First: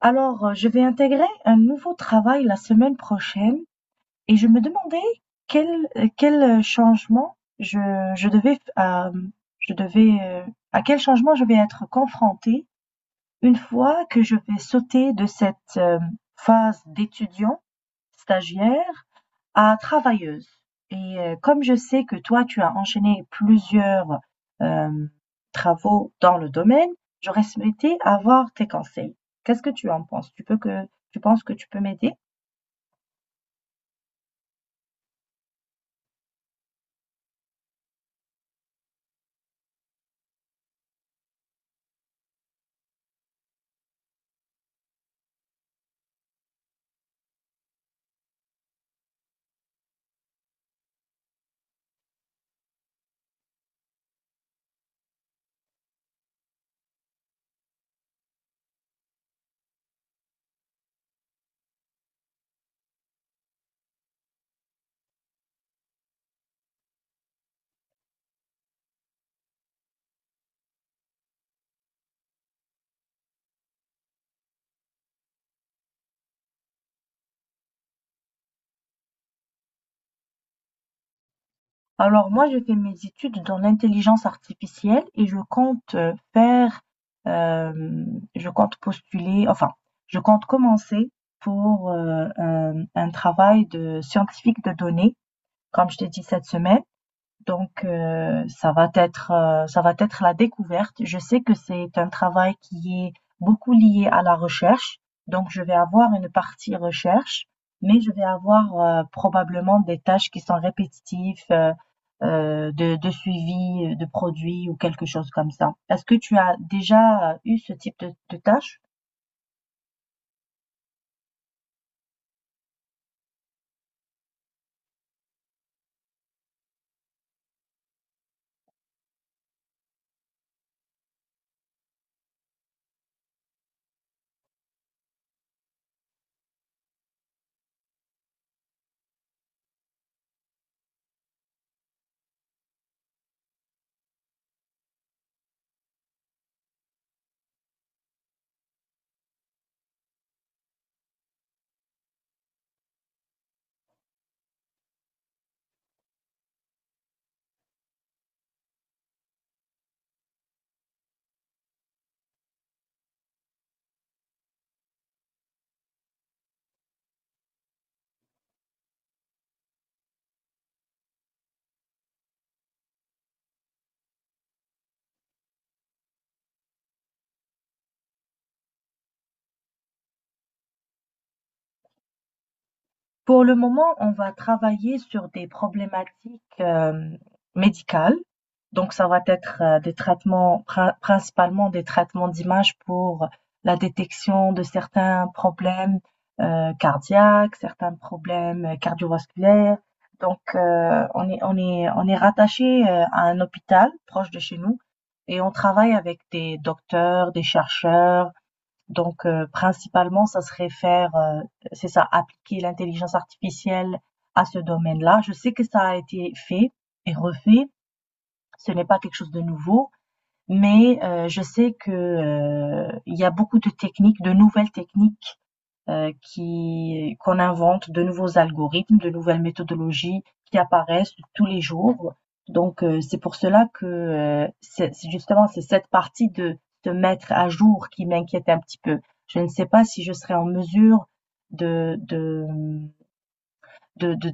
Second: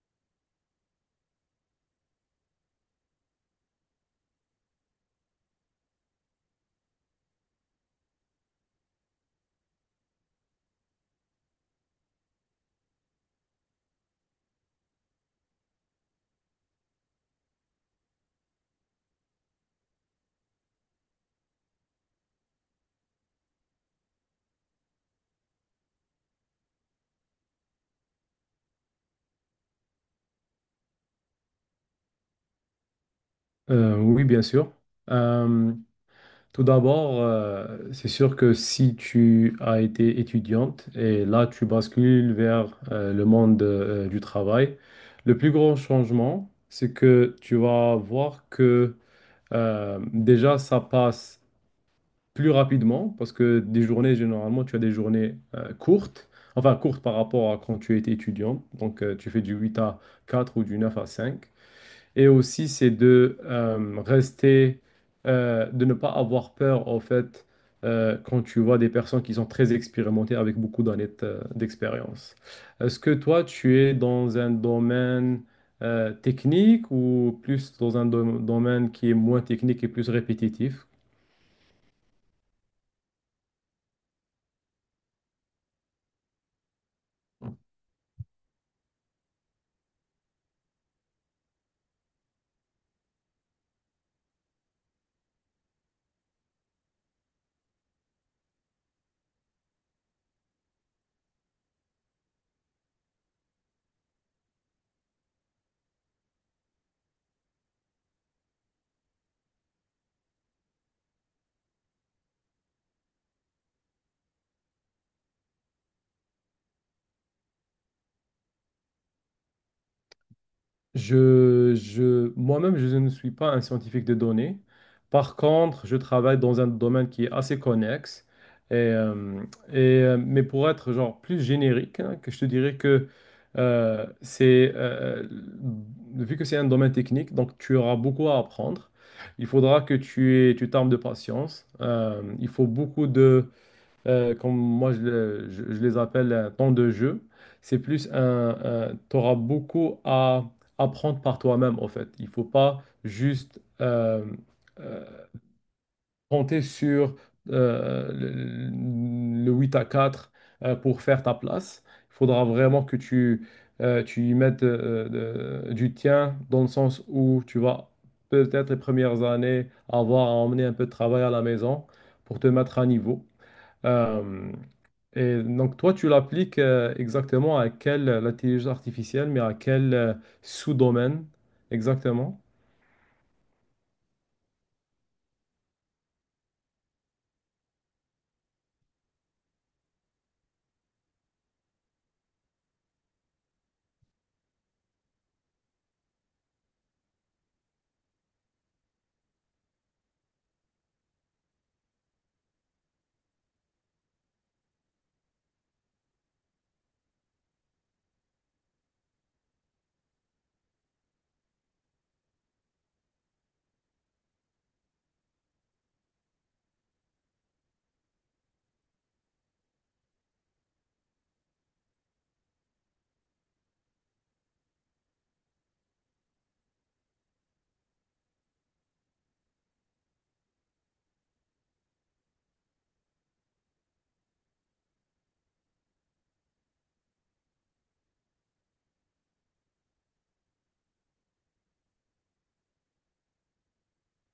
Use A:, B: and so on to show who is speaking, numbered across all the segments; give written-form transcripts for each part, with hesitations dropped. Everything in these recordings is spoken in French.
A: Je vais intégrer un nouveau travail la semaine prochaine et je me demandais quel quel changement je devais euh, je devais à quel changement je vais être confrontée une fois que je vais sauter de cette phase d'étudiant stagiaire à travailleuse, et comme je sais que toi tu as enchaîné plusieurs, hem, travaux dans le domaine, j'aurais souhaité avoir tes conseils. Qu'est-ce que tu en penses? Tu penses que tu peux m'aider?
B: Oui, bien sûr. Euh, Tout d'abord, c'est sûr que si tu as été étudiante et là tu bascules vers le monde du travail, le plus grand changement, c'est que tu vas voir que déjà ça passe plus rapidement parce que des journées, généralement, tu as des journées courtes, enfin courtes par rapport à quand tu étais étudiant. Donc tu fais du 8 à 4 ou du 9 à 5. Et aussi, c'est de rester, de ne pas avoir peur, en fait, quand tu vois des personnes qui sont très expérimentées avec beaucoup d'années d'expérience. Est-ce que toi, tu es dans un domaine technique ou plus dans un domaine qui est moins technique et plus répétitif?
A: Alors moi, j'ai fait mes études dans l'intelligence artificielle et je je compte je compte commencer pour, un travail de scientifique de données, comme je t'ai dit cette semaine. Donc, ça va être la découverte. Je sais que c'est un travail qui est beaucoup lié à la recherche. Donc, je vais avoir une partie recherche, mais je vais avoir probablement des tâches qui sont répétitives, de suivi de produits ou quelque chose comme ça. Est-ce que tu as déjà eu ce type de tâches?
B: Moi-même, je ne suis pas un scientifique de données. Par contre, je travaille dans un domaine qui est assez connexe. Et, euh, mais pour être genre plus générique, hein, que je te dirais que c'est vu que c'est un domaine technique, donc tu auras beaucoup à apprendre. Il faudra que tu t'armes de patience. Il faut beaucoup de comme moi je les appelle temps de jeu. Tu auras beaucoup à apprendre par toi-même en fait. Il faut pas juste euh, compter sur le 8 à 4 pour faire ta place. Il faudra vraiment que tu y mettes du tien dans le sens où tu vas peut-être les premières années avoir à emmener un peu de travail à la maison pour te mettre à niveau. Euh, et donc, toi, tu l'appliques exactement à quelle l'intelligence artificielle, mais à quel sous-domaine exactement?
A: Pour le moment, on va travailler sur des problématiques médicales. Donc, ça va être des principalement des traitements d'image pour la détection de certains problèmes cardiaques, certains problèmes cardiovasculaires. Donc, on est rattaché à un hôpital proche de chez nous, et on travaille avec des docteurs, des chercheurs. Donc, principalement, ça serait c'est ça, appliquer l'intelligence artificielle à ce domaine-là. Je sais que ça a été fait et refait. Ce n'est pas quelque chose de nouveau, mais je sais que, il y a beaucoup de techniques, de nouvelles techniques qui qu'on invente de nouveaux algorithmes, de nouvelles méthodologies qui apparaissent tous les jours. Donc c'est pour cela que c'est cette partie de se mettre à jour qui m'inquiète un petit peu. Je ne sais pas si je serai en mesure de de de, de-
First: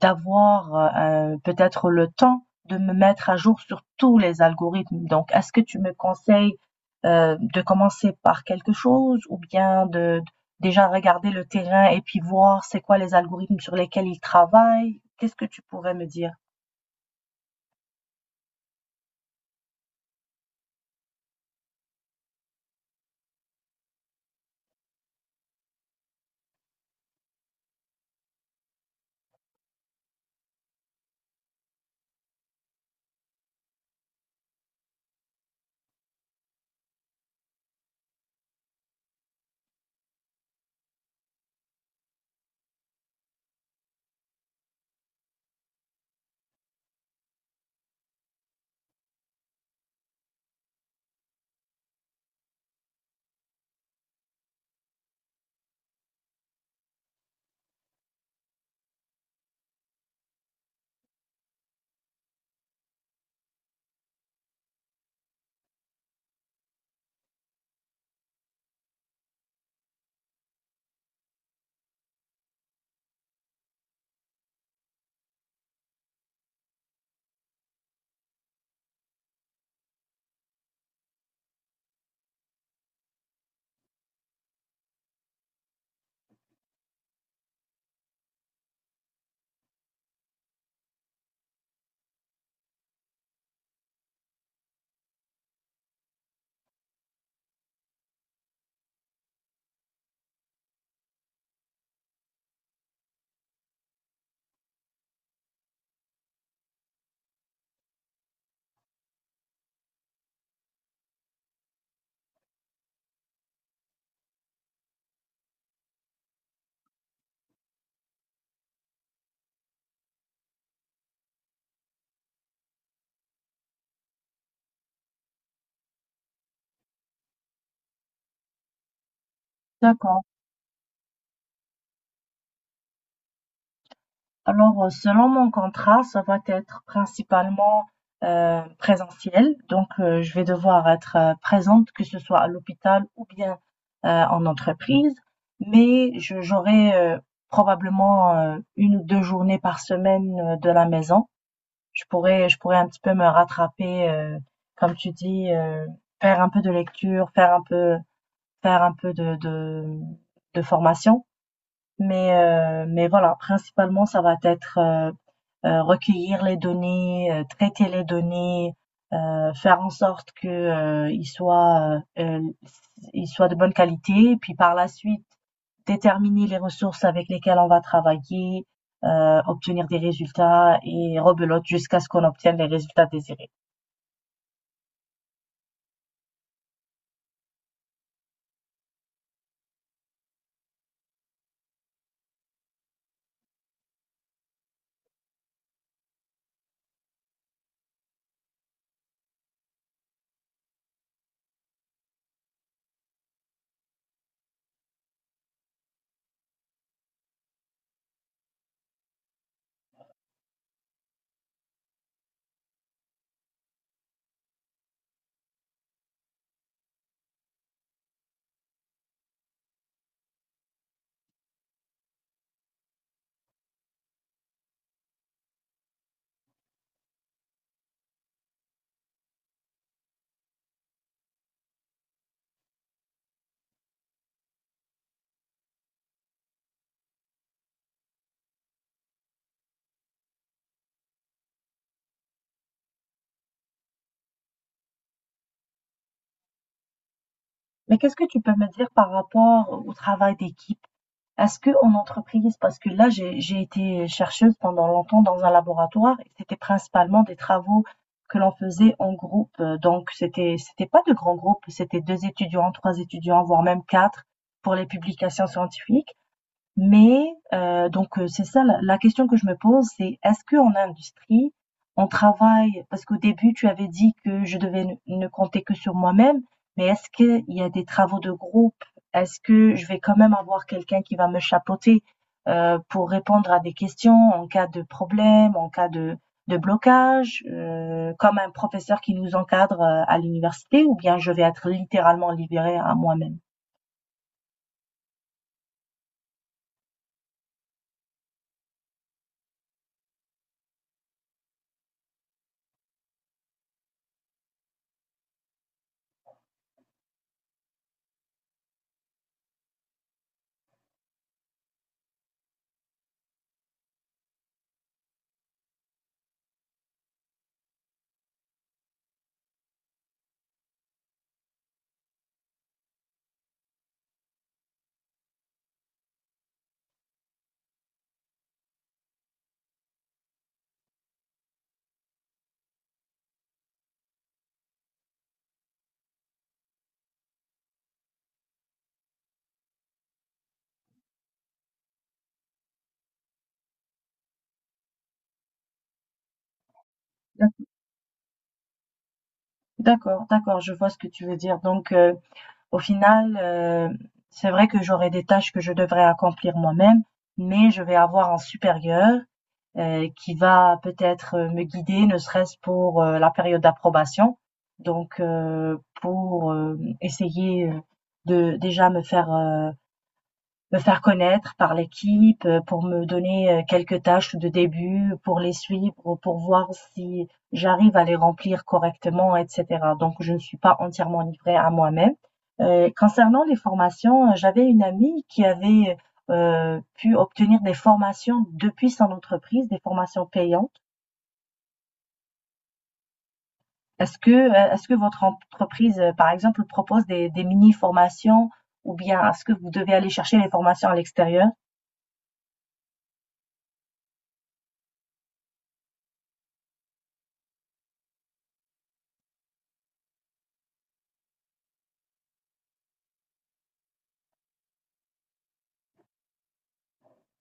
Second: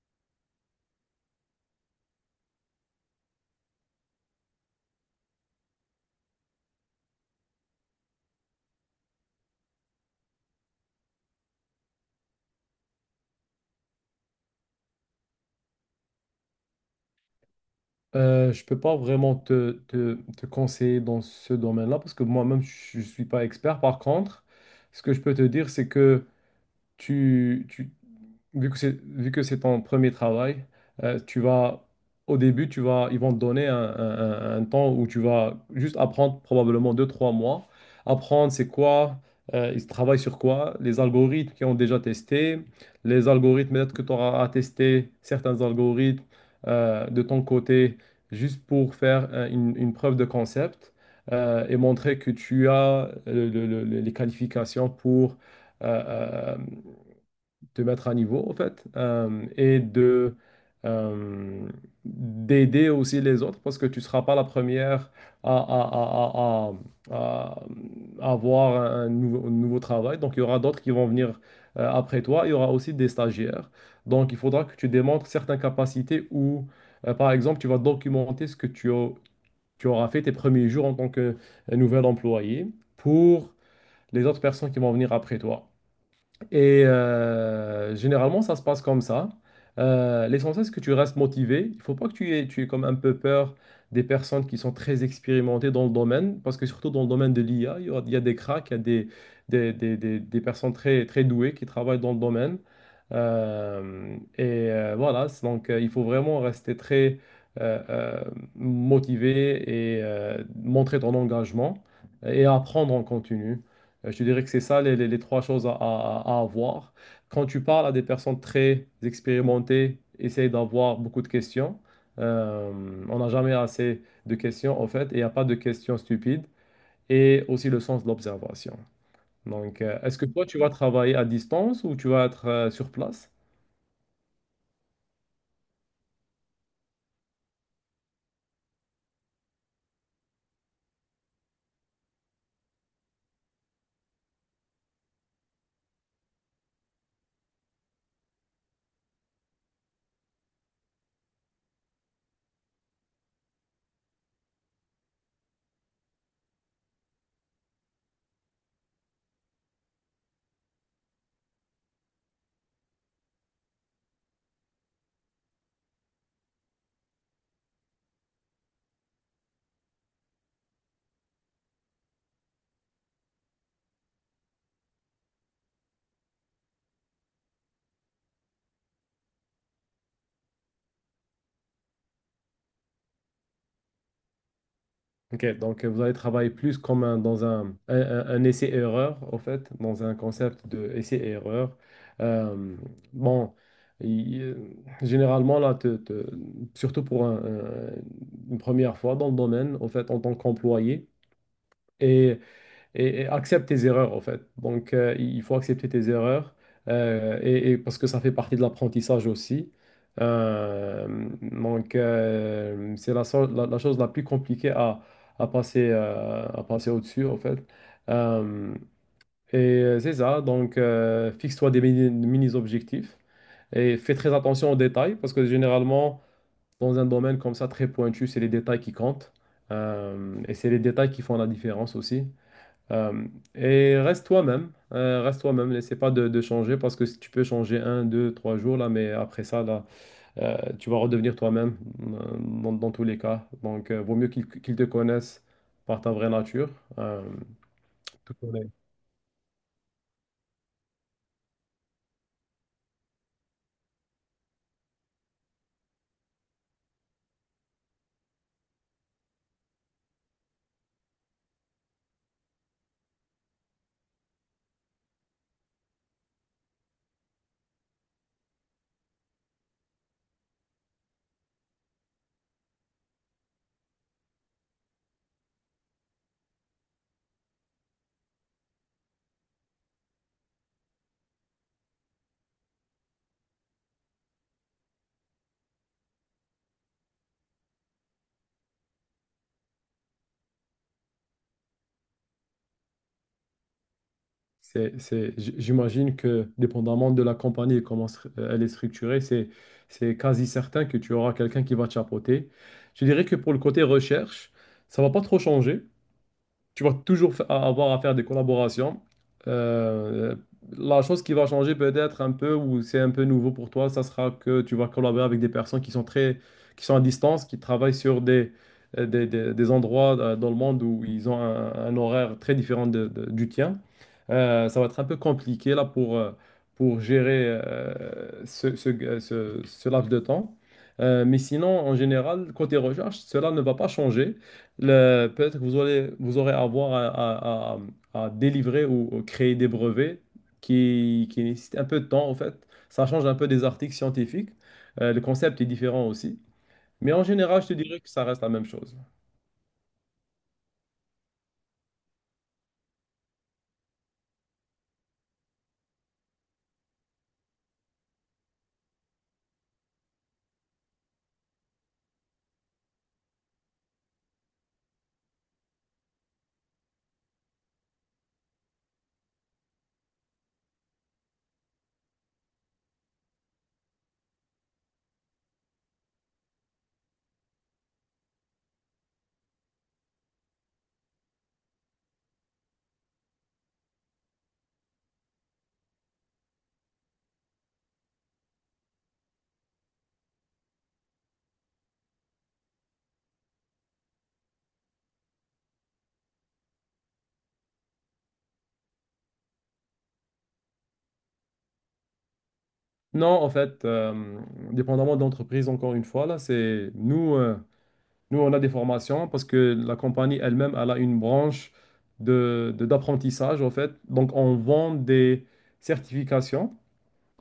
A: d'avoir peut-être le temps de me mettre à jour sur tous les algorithmes. Donc, est-ce que tu me conseilles de commencer par quelque chose ou bien de déjà regarder le terrain et puis voir c'est quoi les algorithmes sur lesquels ils travaillent? Qu'est-ce que tu pourrais me dire?
B: Je peux pas vraiment te conseiller dans ce domaine-là parce que moi-même, je suis pas expert. Par contre, ce que je peux te dire, c'est que tu, tu- vu que vu que c'est ton premier travail, euh, tu vas, au début, ils vont te donner un temps où tu vas juste apprendre probablement deux, trois mois. Apprendre c'est quoi, ils travaillent sur quoi, les algorithmes qu'ils ont déjà testés, les algorithmes, peut-être que tu auras à tester certains algorithmes de ton côté juste pour faire une preuve de concept et montrer que tu as les qualifications pour. euh, euh, Te mettre à niveau, en fait, et de euh, d'aider aussi les autres parce que tu ne seras pas la première à, à- à- à- à- à avoir un nouveau travail. Donc, il y aura d'autres qui vont venir après toi. Il y aura aussi des stagiaires. Donc, il faudra que tu démontres certaines capacités ou, par exemple, tu vas documenter ce que tu auras fait tes premiers jours en tant que nouvel employé pour les autres personnes qui vont venir après toi. Et généralement, ça se passe comme ça. L'essentiel, c'est que tu restes motivé. Il ne faut pas que tu aies comme un peu peur des personnes qui sont très expérimentées dans le domaine, parce que surtout dans le domaine de l'IA, il y a des cracks, il y a des personnes très, très douées qui travaillent dans le domaine. Et voilà, c'est donc il faut vraiment rester très euh, euh, motivé et montrer ton engagement et apprendre en continu. Je te dirais que c'est ça les trois choses à avoir. Quand tu parles à des personnes très expérimentées, essaye d'avoir beaucoup de questions. On n'a jamais assez de questions en fait, et il n'y a pas de questions stupides. Et aussi le sens de l'observation. Donc, est-ce
A: D'accord.
B: que toi, tu vas travailler à distance ou tu vas être sur place?
A: Alors, selon mon contrat, ça va être principalement présentiel. Donc, je vais devoir être présente, que ce soit à l'hôpital ou bien en entreprise. Mais j'aurai probablement une ou deux journées par semaine de la maison. Je pourrais un petit peu me rattraper, comme tu dis, faire un peu de lecture, faire un peu de formation. Mais voilà, principalement, ça va être recueillir les données, traiter les données, faire en sorte que ils soient de bonne qualité, et puis par la suite déterminer les ressources avec lesquelles on va travailler, obtenir des résultats et rebelote jusqu'à ce qu'on obtienne les résultats désirés.
B: Ok, donc vous allez travailler plus comme dans un essai-erreur, en fait, dans un concept de essai-erreur. Euh, bon, il- euh, généralement, là, surtout pour une première fois dans le domaine, en fait, en tant qu'employé, et accepte tes erreurs en fait. Donc il faut accepter tes erreurs et parce que ça fait partie de l'apprentissage aussi. Euh, donc c'est la chose la plus compliquée à passer au-dessus en fait. Euh, et c'est ça, donc fixe-toi des mini-objectifs et fais très attention aux détails parce que généralement dans un domaine comme ça très pointu, c'est les détails qui comptent. Et c'est les détails qui font la différence aussi. Euh, et reste toi-même, n'essaie pas de changer parce que si tu peux changer un, deux, trois jours là, mais après ça là, tu vas redevenir toi-même dans tous les cas. Donc, vaut mieux qu'ils te connaissent par ta vraie nature. Euh,
A: Mais qu'est-ce que
B: Tout
A: tu
B: à
A: peux me
B: fait.
A: dire par rapport au travail d'équipe à ce qu'on entreprise? Parce que là, j'ai été chercheuse pendant longtemps dans un laboratoire et c'était principalement des travaux que l'on faisait en groupe. Donc, c'était pas de grands groupes, c'était deux étudiants, trois étudiants, voire même quatre pour les publications scientifiques. Mais c'est ça la question que je me pose, c'est est-ce que en industrie, on travaille, parce qu'au début, tu avais dit que je devais ne compter que sur moi-même, mais est-ce qu'il y a des travaux de groupe? Est-ce que je vais quand même avoir quelqu'un qui va me chapeauter, pour répondre à des questions en cas de problème, en cas de blocage, comme un professeur qui nous encadre, à l'université, ou bien je vais être littéralement libérée à moi-même?
B: J'imagine que dépendamment de la compagnie et comment elle est structurée, c'est quasi certain que tu auras quelqu'un qui va te chapeauter. Je dirais que pour le côté recherche, ça va pas trop changer. Tu vas toujours avoir à faire des collaborations. Euh, la chose qui va changer peut-être un peu, ou c'est un peu nouveau pour toi, ça sera que tu vas collaborer avec des personnes qui sont très, qui sont à distance, qui travaillent sur des endroits dans le monde où ils ont un horaire très différent du tien. Ça va être un peu compliqué là pour gérer ce laps de temps. Mais sinon, en général, côté recherche, cela ne va pas changer. Peut-être que vous aurez avoir à délivrer ou créer des brevets qui nécessitent un peu de temps, en fait. Ça change un peu des articles scientifiques. Le concept est différent aussi. Mais en général, je te dirais que ça reste la même chose.
A: D'accord, d'accord, je vois ce que tu veux dire. Donc au final, c'est vrai que j'aurai des tâches que je devrais accomplir moi-même, mais je vais avoir un supérieur, qui va peut-être me guider, ne serait-ce pour, la période d'approbation. Donc, pour essayer, de déjà me me faire connaître par l'équipe, pour me donner, quelques tâches de début, pour les suivre, pour voir si j'arrive à les remplir correctement et cetera. Donc je ne suis pas entièrement livrée à moi-même. Concernant les formations, j'avais une amie qui avait, pu obtenir des formations depuis son entreprise, des formations payantes. Est-ce que, votre entreprise, par exemple, propose des mini-formations, ou bien est-ce que vous devez aller chercher les formations à l'extérieur?
B: Non, en fait, dépendamment de l'entreprise, encore une fois, là, nous, on a des formations parce que la compagnie elle-même, elle a une branche d'apprentissage, en fait. Donc, on vend des certifications.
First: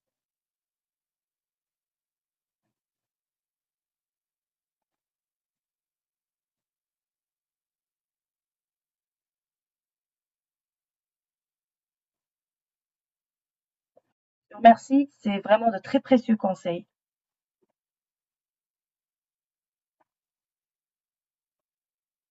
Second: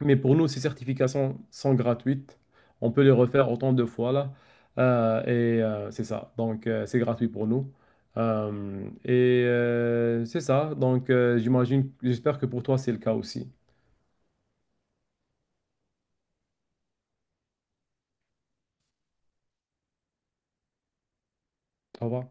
B: Mais pour nous, ces certifications sont gratuites. On peut les refaire autant de fois là. Et c'est ça. Donc, c'est gratuit pour nous. Et c'est ça. Donc, j'espère que pour toi, c'est le cas aussi.
A: Je te remercie, c'est vraiment de très précieux conseils.
B: Au revoir.